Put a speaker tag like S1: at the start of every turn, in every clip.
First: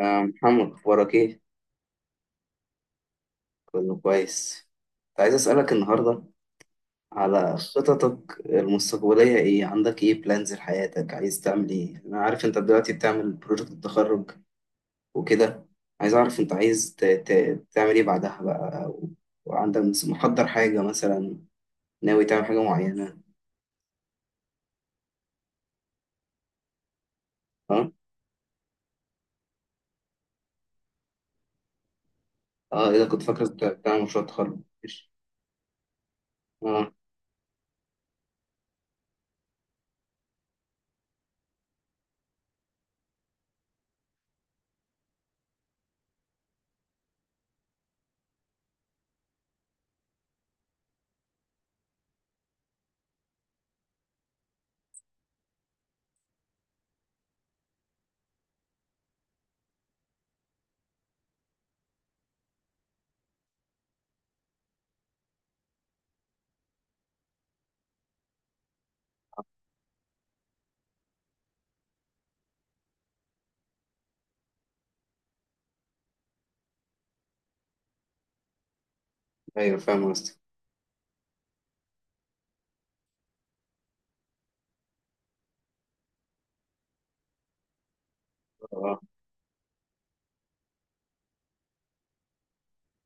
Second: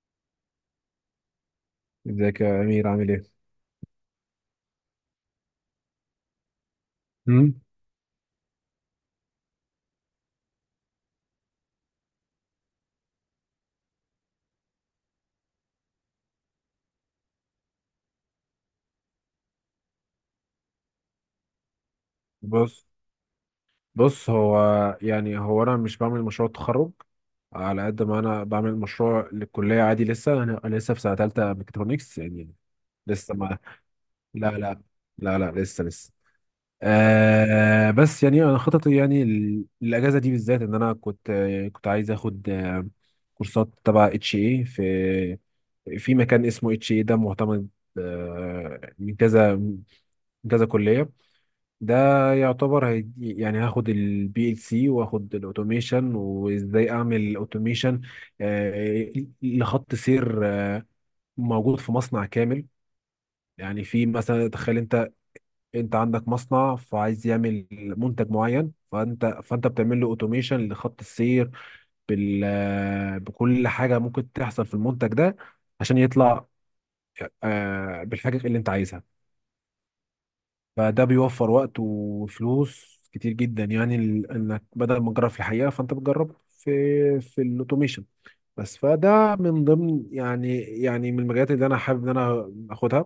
S1: محمد، أخبارك إيه؟
S2: ازيك يا امير، عامل ايه؟
S1: كله كويس. كنت عايز أسألك النهاردة
S2: مم.
S1: على خططك المستقبلية إيه؟ عندك إيه بلانز لحياتك؟ عايز تعمل إيه؟ أنا عارف أنت دلوقتي بتعمل بروجكت التخرج وكده. عايز أعرف أنت عايز تعمل إيه بعدها بقى وعندك محضر حاجة مثلا، ناوي تعمل حاجة
S2: بص
S1: معينة.
S2: بص، هو، يعني هو انا مش بعمل مشروع تخرج. على
S1: أه؟
S2: قد ما انا بعمل مشروع للكليه عادي، لسه انا لسه في سنه ثالثه ميكاترونكس يعني.
S1: أه، إذا كنت
S2: لسه
S1: فاكر
S2: ما،
S1: أنت بتعمل مشروع
S2: لا،
S1: تخرج
S2: لا،
S1: ماشي.
S2: لا، لا، لسه.
S1: أه.
S2: بس يعني انا خططي، يعني الاجازه دي بالذات، ان انا كنت، كنت عايز اخد كورسات تبع اتش اي في، في مكان اسمه اتش اي ده معتمد من كذا، من كذا كليه. ده يعتبر، هي يعني هاخد البي ال سي واخد الاوتوميشن، وازاي اعمل اوتوميشن لخط سير موجود في مصنع كامل. يعني، في مثلا، تخيل انت عندك مصنع فعايز يعمل منتج معين، فانت بتعمل له اوتوميشن لخط السير بال آه، بكل حاجه ممكن تحصل في المنتج ده، عشان يطلع بالحاجه اللي انت عايزها.
S1: أيوه، فاهم قصدك.
S2: فده بيوفر وقت وفلوس كتير جدا، يعني انك بدل ما تجرب في الحقيقه، فانت بتجرب في الاوتوميشن بس.
S1: أه.
S2: فده من ضمن، يعني، من المجالات اللي انا حابب ان انا اخدها،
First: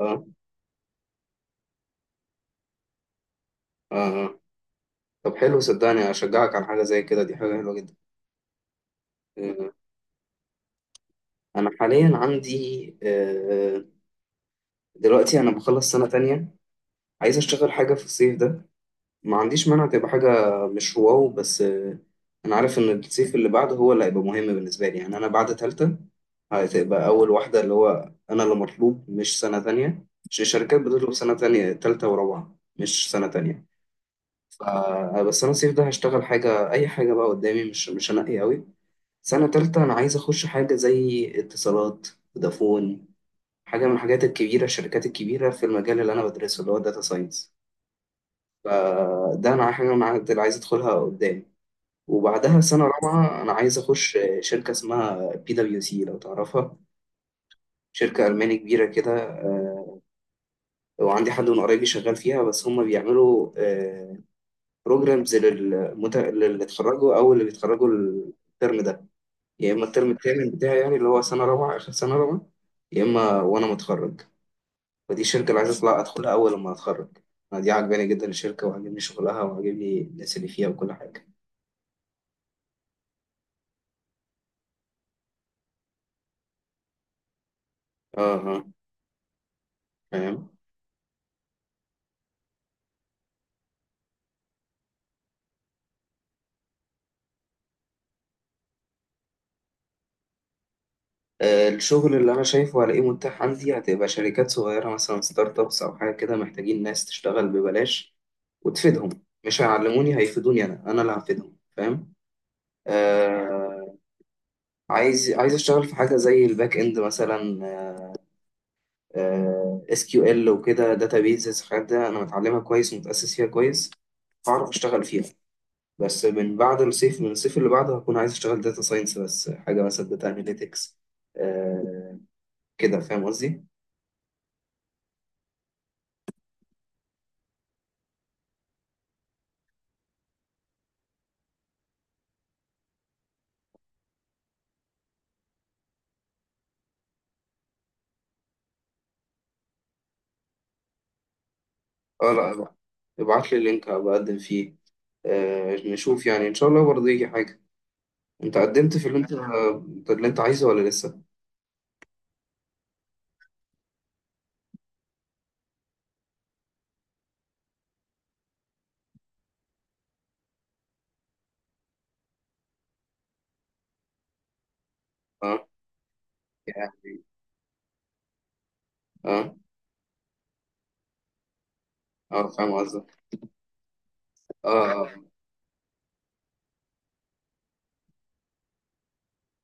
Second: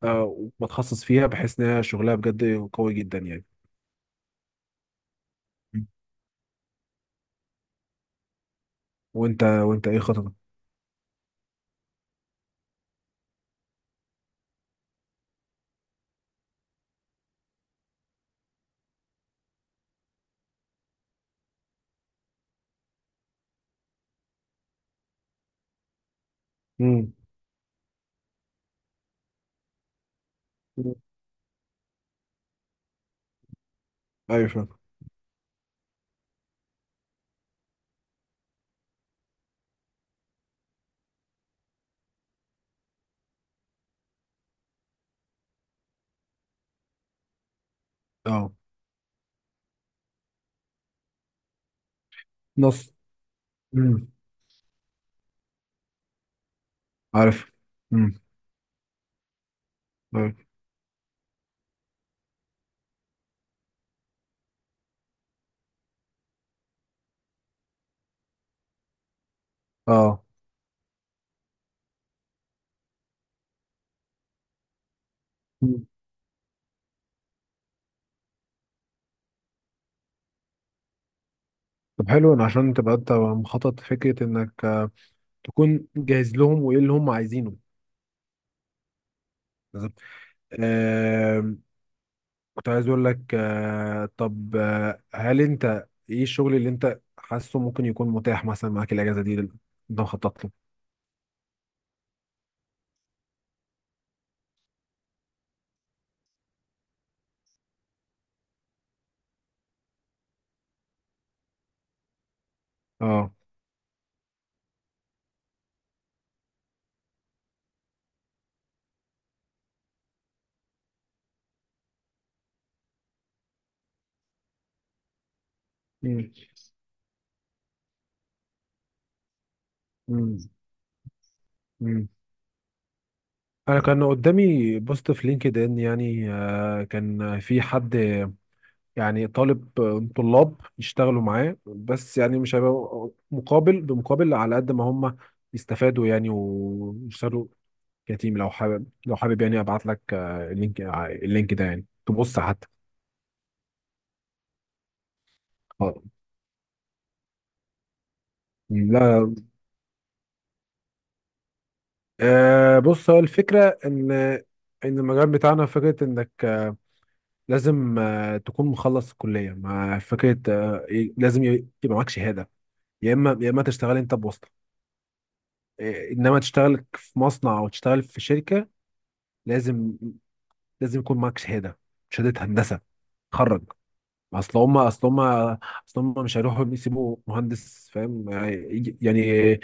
S1: أه.
S2: آه،
S1: أه.
S2: وبتخصص فيها، بحيث ان هي شغلها بجد قوي جدا يعني.
S1: أه. آه. طب حلو،
S2: م.
S1: صدقني أشجعك على حاجة زي كده، دي حاجة حلوة جدا.
S2: وانت،
S1: آه.
S2: ايه خططك؟
S1: أنا حاليا عندي دلوقتي أنا بخلص سنة تانية. عايز أشتغل حاجة في الصيف ده، ما عنديش مانع تبقى حاجة مش واو بس. أنا عارف إن الصيف اللي بعده هو اللي هيبقى مهم بالنسبة لي، يعني أنا بعد تالتة هتبقى
S2: امم.
S1: أول واحدة، اللي هو أنا اللي مطلوب، مش سنة تانية. مش الشركات بتطلب سنة تانية تالتة ورابعة، مش سنة تانية.
S2: ايوه،
S1: ف-
S2: فاهم.
S1: بس أنا الصيف ده هشتغل حاجة، أي حاجة بقى قدامي، مش هنقي أوي. سنة تالتة أنا عايز أخش حاجة زي اتصالات، فودافون، حاجة من الحاجات الكبيرة، الشركات الكبيرة في المجال اللي أنا بدرسه، اللي هو داتا ساينس.
S2: اه.
S1: فده أنا حاجة أنا عايز أدخلها قدام. وبعدها سنة
S2: نص.
S1: رابعة أنا عايز
S2: امم.
S1: أخش شركة اسمها PWC، لو تعرفها.
S2: عارف. امم.
S1: شركة ألماني كبيرة كده.
S2: أيوة.
S1: وعندي حد من قرايبي شغال فيها، بس هم بيعملوا بروجرامز للي اتخرجوا أو اللي بيتخرجوا الترم ده، يا إما الترم
S2: اه.
S1: التامن بتاعي يعني، اللي هو سنة رابعة آخر سنة رابعة، يا إما وأنا متخرج. ودي الشركة اللي عايز
S2: مم.
S1: أطلع أدخلها أول لما أتخرج. أنا دي عاجباني جدا الشركة، وعاجبني شغلها، وعاجبني الناس اللي فيها، وكل حاجة.
S2: طب حلو، إن عشان تبقى انت مخطط، فكره انك تكون جاهز لهم وايه اللي هم عايزينه.
S1: اه اه، فاهم.
S2: آم، كنت عايز اقول لك، طب، هل انت ايه الشغل اللي انت حاسه ممكن يكون متاح مثلا معاك الاجازه دي، اللي انت مخطط له؟
S1: الشغل اللي أنا شايفه هلاقيه متاح عندي هتبقى شركات صغيرة، مثلا ستارت أبس أو حاجة كده، محتاجين ناس تشتغل ببلاش وتفيدهم. مش هيعلموني، هيفيدوني، أنا اللي هفيدهم، فاهم.
S2: اه.
S1: آه. عايز أشتغل في حاجة زي الباك إند مثلا، SQL وكده، داتا بيزز. الحاجات ده أنا متعلمها كويس ومتأسس فيها كويس، هعرف أشتغل فيها. بس
S2: مم.
S1: من الصيف اللي بعده هكون عايز اشتغل داتا ساينس، بس حاجه مثلا داتا
S2: مم.
S1: اناليتكس.
S2: مم.
S1: آه، كده فاهم قصدي.
S2: انا كان قدامي بوست في لينكد ان، يعني كان في حد يعني طالب آه، طلاب يشتغلوا معاه، بس يعني مش هيبقى مقابل بمقابل، على قد ما هم يستفادوا يعني ويشتغلوا. كتيم، لو حابب يعني ابعت لك، اللينك ده، يعني
S1: اه،
S2: تبص
S1: لا
S2: حتى.
S1: لا، ابعت لي اللينك هبقى اقدم فيه. آه،
S2: آه.
S1: نشوف يعني ان شاء الله برضه يجي حاجه. انت قدمت في اللي
S2: لا.
S1: انت اللي انت عايزه ولا لسه؟
S2: بص، هو الفكره ان المجال بتاعنا، فكره انك لازم تكون مخلص الكليه، مع فكره لازم يبقى معاك شهاده، يا اما تشتغل انت بواسطه،
S1: اه.
S2: انما تشتغل في
S1: يعني
S2: مصنع او تشتغل في شركه.
S1: اه
S2: لازم لازم يكون معاك شهاده، شهاده
S1: اه، فاهم
S2: هندسه
S1: قصدك.
S2: تخرج.
S1: اه اه.
S2: اصل هم مش هيروحوا يسيبوا مهندس، فاهم، يعني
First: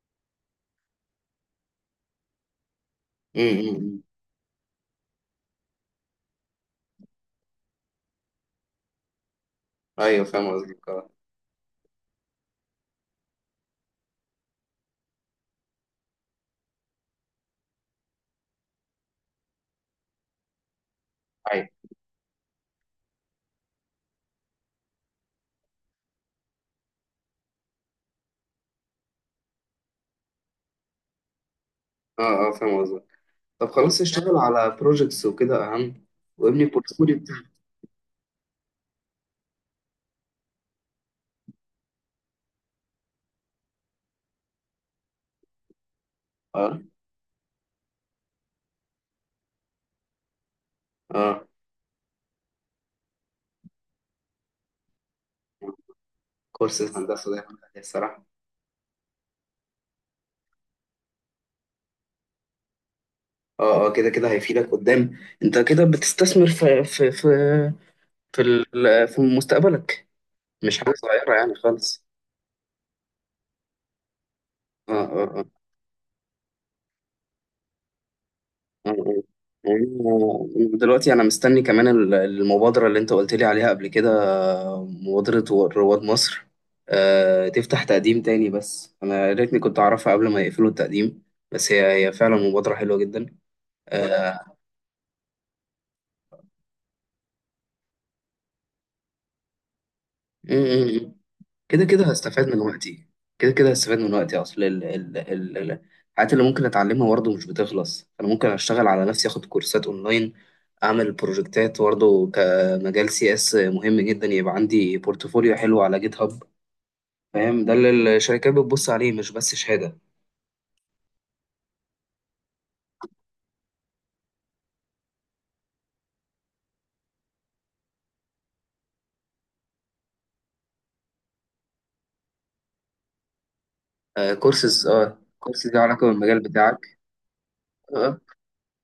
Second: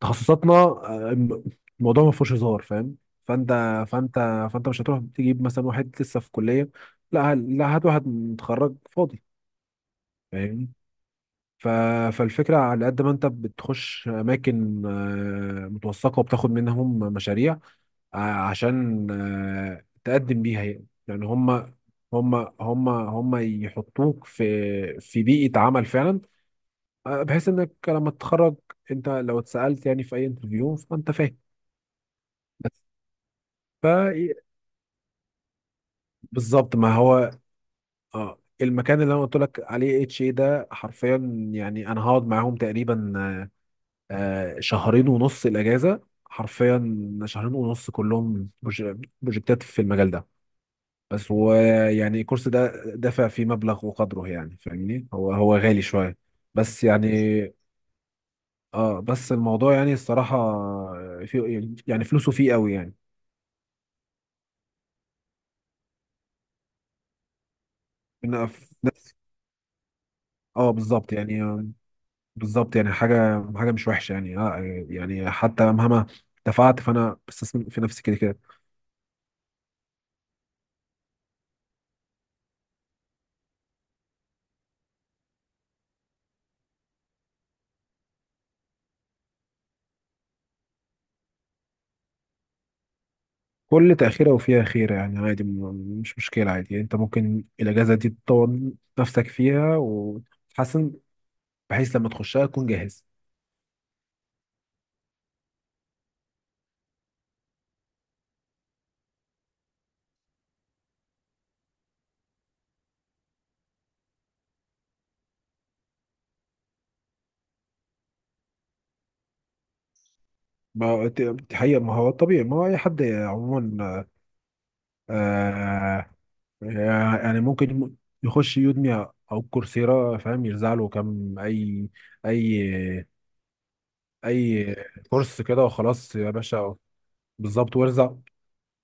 S2: تخصصاتنا، الموضوع ما فيهوش هزار، فاهم. فانت
S1: أمم، أمم.
S2: فانت فانت مش هتروح تجيب مثلا واحد لسه في كليه. لا، لا، هات واحد متخرج فاضي،
S1: ايوه، فاهم
S2: فاهمني.
S1: قصدك. اه.
S2: ف... فالفكره، على قد ما انت بتخش اماكن متوثقه وبتاخد منهم مشاريع، عشان تقدم بيها، يعني
S1: ايوه.
S2: هم هم يحطوك في بيئه عمل فعلا، بحيث انك لما تتخرج انت، لو اتسالت يعني في اي انترفيو، فانت فاهم.
S1: اه اه، فاهم قصدك. طب
S2: ف
S1: خلاص، اشتغل على بروجكتس وكده اهم، وابني
S2: بالظبط، ما
S1: بورتفوليو
S2: هو.
S1: بتاعك.
S2: اه المكان اللي انا قلت لك عليه اتش اي ده، حرفيا يعني انا هقعد معاهم تقريبا شهرين ونص الاجازه،
S1: اه
S2: حرفيا شهرين ونص، كلهم بروجكتات في المجال ده بس.
S1: اه،
S2: ويعني الكورس ده دفع فيه مبلغ وقدره، يعني فاهمني، هو غالي شويه بس
S1: كورسات
S2: يعني.
S1: هندسه ده، الصراحه.
S2: اه بس الموضوع، يعني الصراحه، في يعني فلوسه فيه قوي يعني.
S1: اه اه، كده كده هيفيدك قدام، انت كده بتستثمر
S2: إن في
S1: في مستقبلك.
S2: اه،
S1: مش حاجه
S2: بالظبط
S1: صغيره
S2: يعني،
S1: يعني خالص.
S2: بالظبط يعني حاجه حاجه مش وحشه يعني، اه،
S1: اه اه
S2: يعني
S1: اه
S2: حتى مهما دفعت، فانا بستثمر في نفسي كده كده.
S1: اه اه. يعني دلوقتي انا مستني كمان المبادره اللي انت قلت لي عليها قبل كده، مبادره رواد مصر. آه، تفتح تقديم تاني، بس انا يا ريتني كنت اعرفها قبل ما يقفلوا التقديم. بس هي فعلا مبادره حلوه جدا.
S2: كل تاخيره وفيها خيره، يعني عادي، مش مشكله، عادي يعني، انت ممكن الاجازه دي تطور نفسك فيها وتحسن،
S1: آه، كده
S2: بحيث
S1: كده
S2: لما تخشها
S1: هستفاد من
S2: تكون جاهز.
S1: وقتي. كده كده هستفاد من وقتي. اصل الحاجات اللي ممكن اتعلمها برضه مش بتخلص. انا ممكن اشتغل على نفسي، اخد كورسات اونلاين، اعمل بروجكتات برضه، كمجال CS مهم جدا، يبقى عندي بورتفوليو حلو على جيت هاب. فاهم، ده اللي الشركات بتبص عليه، مش بس شهادة.
S2: ما ت- حقيقة، ما هو الطبيعي، ما هو اي حد عموما آه يعني ممكن يخش يودمي او كورسيرا، فاهم، يرزع له كام اي، اي
S1: آه،
S2: اي
S1: كورسز. اه،
S2: كورس كده
S1: كورسز ليه علاقة
S2: وخلاص، يا
S1: بالمجال
S2: باشا.
S1: بتاعك.
S2: بالظبط،
S1: آه.
S2: وارزع
S1: آه.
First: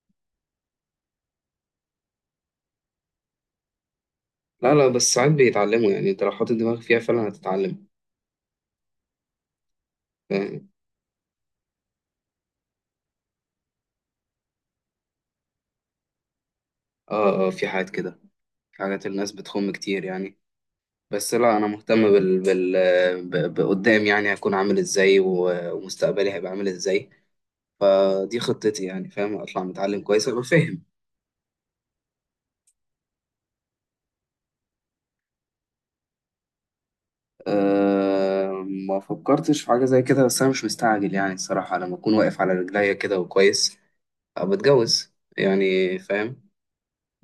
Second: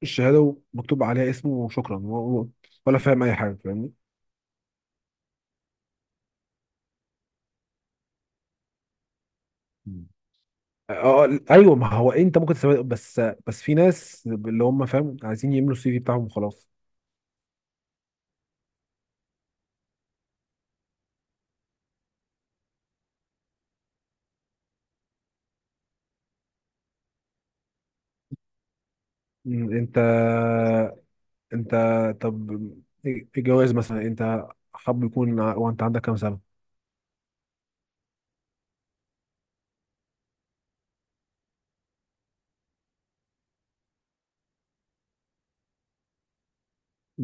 S2: الشهاده ومكتوب عليها اسمه وشكرا، ولا فاهم اي حاجه، فاهمني.
S1: لا لا، بس ساعات بيتعلموا يعني. انت لو حاطط دماغك فيها فعلا هتتعلم.
S2: مم.
S1: فاهم.
S2: اه. ايوه، ما هو انت ممكن تسوي بس. في ناس اللي هم، فاهم، عايزين يملوا السي في بتاعهم وخلاص.
S1: اه اه، في حاجات كده، في حاجات الناس بتخم كتير يعني. بس لا، انا مهتم بقدام، يعني هكون عامل ازاي ومستقبلي هيبقى عامل ازاي. دي خطتي، يعني فاهم، اطلع
S2: انت،
S1: متعلم كويس، ابقى فاهم.
S2: انت طب الجواز مثلا، انت حب يكون وانت عندك كام سنه؟
S1: أه، ما فكرتش في حاجه زي كده، بس انا مش مستعجل يعني، الصراحه. لما اكون واقف على رجليا كده وكويس، ابقى اتجوز، يعني فاهم.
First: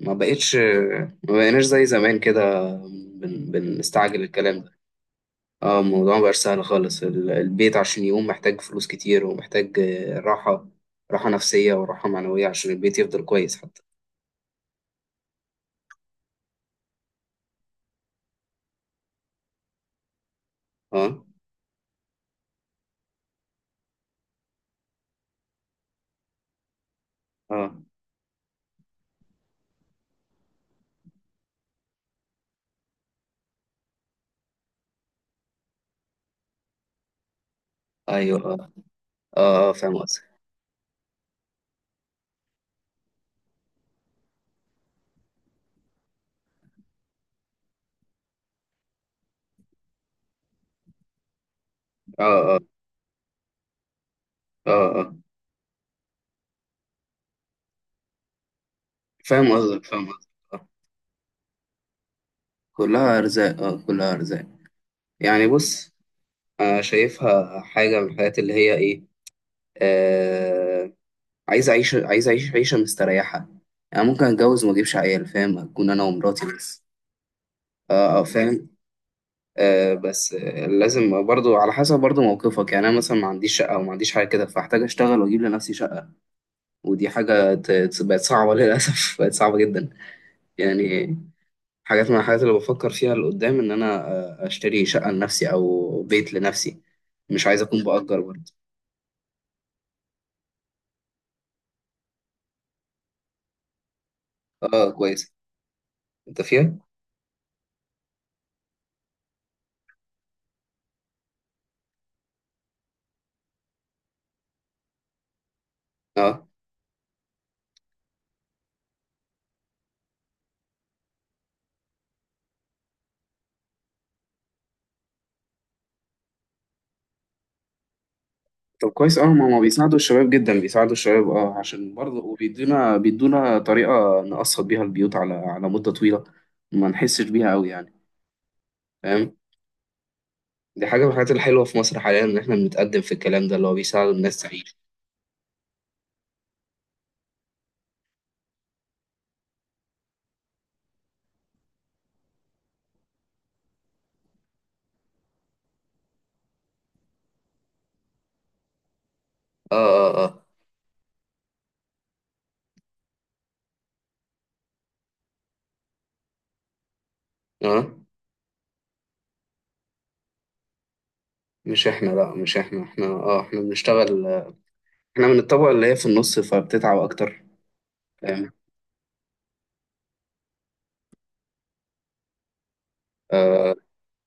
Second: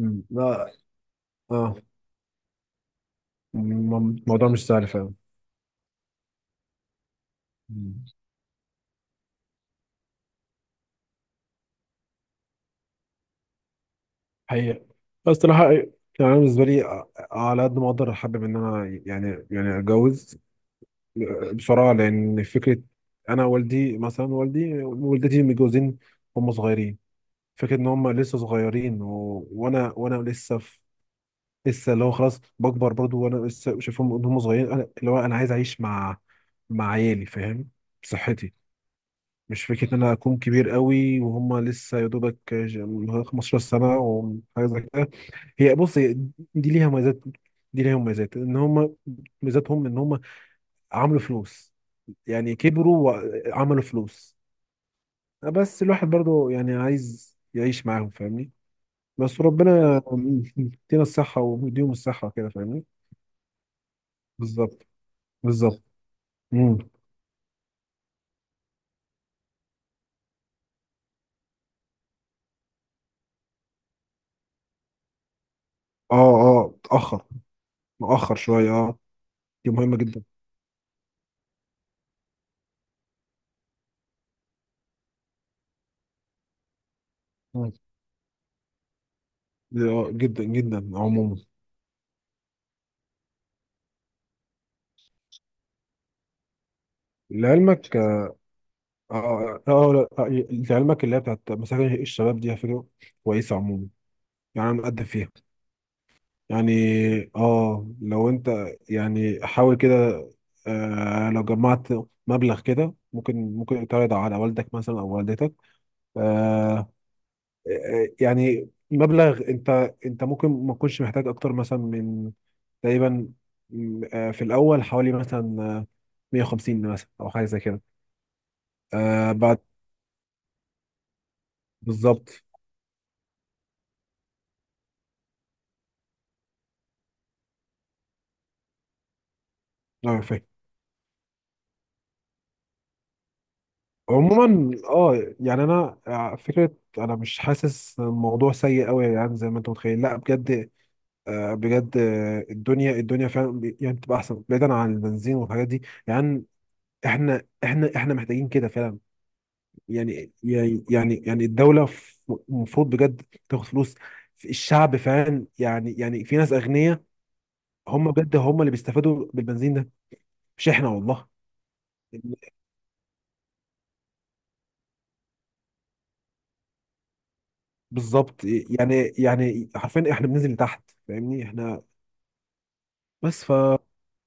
S2: لا.
S1: ما بقيناش
S2: اه.
S1: زي زمان كده، بنستعجل
S2: الموضوع
S1: الكلام
S2: مش
S1: ده.
S2: سهل فاهم.
S1: اه، الموضوع مبقاش سهل خالص. البيت عشان
S2: مم.
S1: يقوم محتاج فلوس كتير، ومحتاج راحة، راحة نفسية وراحة معنوية، عشان البيت يفضل كويس حتى.
S2: حقيقة، بس صراحة يعني، أنا بالنسبة لي، على قد ما أقدر أحبب إن أنا، يعني أتجوز
S1: اه
S2: بصراحة، لأن فكرة أنا والدي، مثلا والدي والدتي، متجوزين هم صغيرين. فكرة
S1: اه،
S2: إن هم لسه صغيرين، وأنا لسه لسه، اللي هو خلاص بكبر برضو، وأنا لسه شايفهم إن هم صغيرين، أنا اللي هو أنا عايز أعيش مع عيالي، فاهم،
S1: ايوه.
S2: بصحتي.
S1: اه
S2: مش
S1: اه،
S2: فكرة
S1: فاهم
S2: إن أنا
S1: قصدك.
S2: أكون كبير قوي وهم لسه، يا دوبك 15 سنة وحاجة زي كده. هي بص، هي دي ليها مميزات، دي ليها مميزات إن هم، ميزاتهم إن هم عملوا فلوس،
S1: اه
S2: يعني
S1: اه
S2: كبروا وعملوا فلوس.
S1: اه اه اه،
S2: بس الواحد برضو يعني عايز يعيش معاهم، فاهمني. بس
S1: فاهم قصدك،
S2: ربنا
S1: فاهم قصدك. آه.
S2: يدينا الصحة ويديهم الصحة كده، فاهمني.
S1: كلها ارزاق، اه كلها ارزاق،
S2: بالظبط.
S1: يعني
S2: بالظبط.
S1: بص.
S2: مم.
S1: انا شايفها حاجة من الحاجات اللي هي ايه. آه عايز اعيش عيشة مستريحة، يعني ممكن اتجوز وما اجيبش عيال، فاهم، اكون انا
S2: اه.
S1: ومراتي
S2: اه.
S1: بس.
S2: اتأخر،
S1: اه.
S2: مؤخر
S1: فاهم.
S2: شوية اه. دي مهمة جدا.
S1: بس لازم برضو على حسب برضو موقفك. يعني انا مثلا ما عنديش شقه او ما عنديش حاجه كده، فاحتاج اشتغل واجيب لنفسي شقه. ودي حاجه
S2: مم.
S1: بقت صعبه للاسف بقت صعبه
S2: دي
S1: جدا.
S2: اه جدا جدا
S1: يعني
S2: عموما.
S1: حاجات من الحاجات اللي بفكر فيها لقدام ان انا اشتري شقه لنفسي او بيت لنفسي. مش عايز اكون
S2: لعلمك.
S1: بأجر
S2: اه.
S1: برضو.
S2: اه. لا، لعلمك اللي هي بتاعت مساجد الشباب دي، على فكرة كويسة عموما، يعني أنا
S1: اه
S2: مقدم فيها،
S1: كويس، انت
S2: يعني.
S1: فيها.
S2: اه، لو انت، يعني حاول كده، لو جمعت مبلغ كده، ممكن تعرض على والدك مثلا او والدتك.
S1: اه
S2: آه يعني مبلغ، انت، ممكن ما تكونش محتاج اكتر مثلا من، تقريبا، م، آه، في الاول حوالي مثلا 150 مثلا او حاجه زي كده.
S1: طب كويس. اه، ما
S2: بعد
S1: بيساعدوا الشباب جدا، بيساعدوا الشباب اه، عشان برضه
S2: بالظبط،
S1: وبيدونا، بيدونا طريقه نقسط بيها البيوت على مده طويله، ما نحسش بيها قوي يعني. فاهم،
S2: اه، فاهم.
S1: دي حاجة من الحاجات الحلوة في مصر حاليا، إن إحنا بنتقدم في الكلام ده اللي هو بيساعد الناس
S2: عموما،
S1: تعيش.
S2: اه، يعني انا فكره انا مش حاسس الموضوع سيء قوي يعني، زي ما انت متخيل، لا بجد. بجد الدنيا فعلا يعني بتبقى احسن، بعيدا عن البنزين والحاجات دي يعني. احنا محتاجين كده فعلا
S1: آه. آه.
S2: يعني الدوله المفروض بجد تاخد فلوس في الشعب فعلا، يعني في ناس اغنياء،
S1: آه. آه.
S2: هم بجد، هم اللي بيستفادوا بالبنزين ده، مش احنا والله.
S1: مش إحنا، لأ مش إحنا، إحنا بنشتغل. إحنا من الطبقة اللي هي في النص، فبتتعب أكتر.
S2: بالظبط
S1: فاهم.
S2: يعني، حرفيا احنا بننزل لتحت، فاهمني. احنا بس،
S1: آه،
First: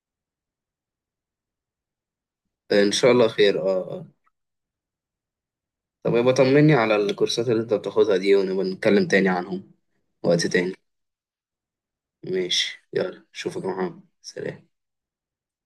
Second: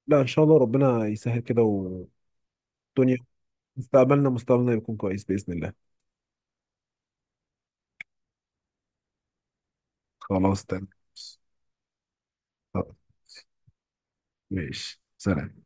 S2: لا ان شاء الله، ربنا يسهل كده، والدنيا
S1: إن شاء الله خير. آه. آه.
S2: مستقبلنا يكون كويس باذن الله.
S1: طب يبقى طمني على الكورسات اللي أنت بتاخدها دي، ونبقى نتكلم تاني عنهم وقت
S2: خلاص
S1: تاني.
S2: تمام.
S1: ماشي،
S2: آه،
S1: يلا أشوفك يا محمد، سلام.
S2: ماشي، سلام.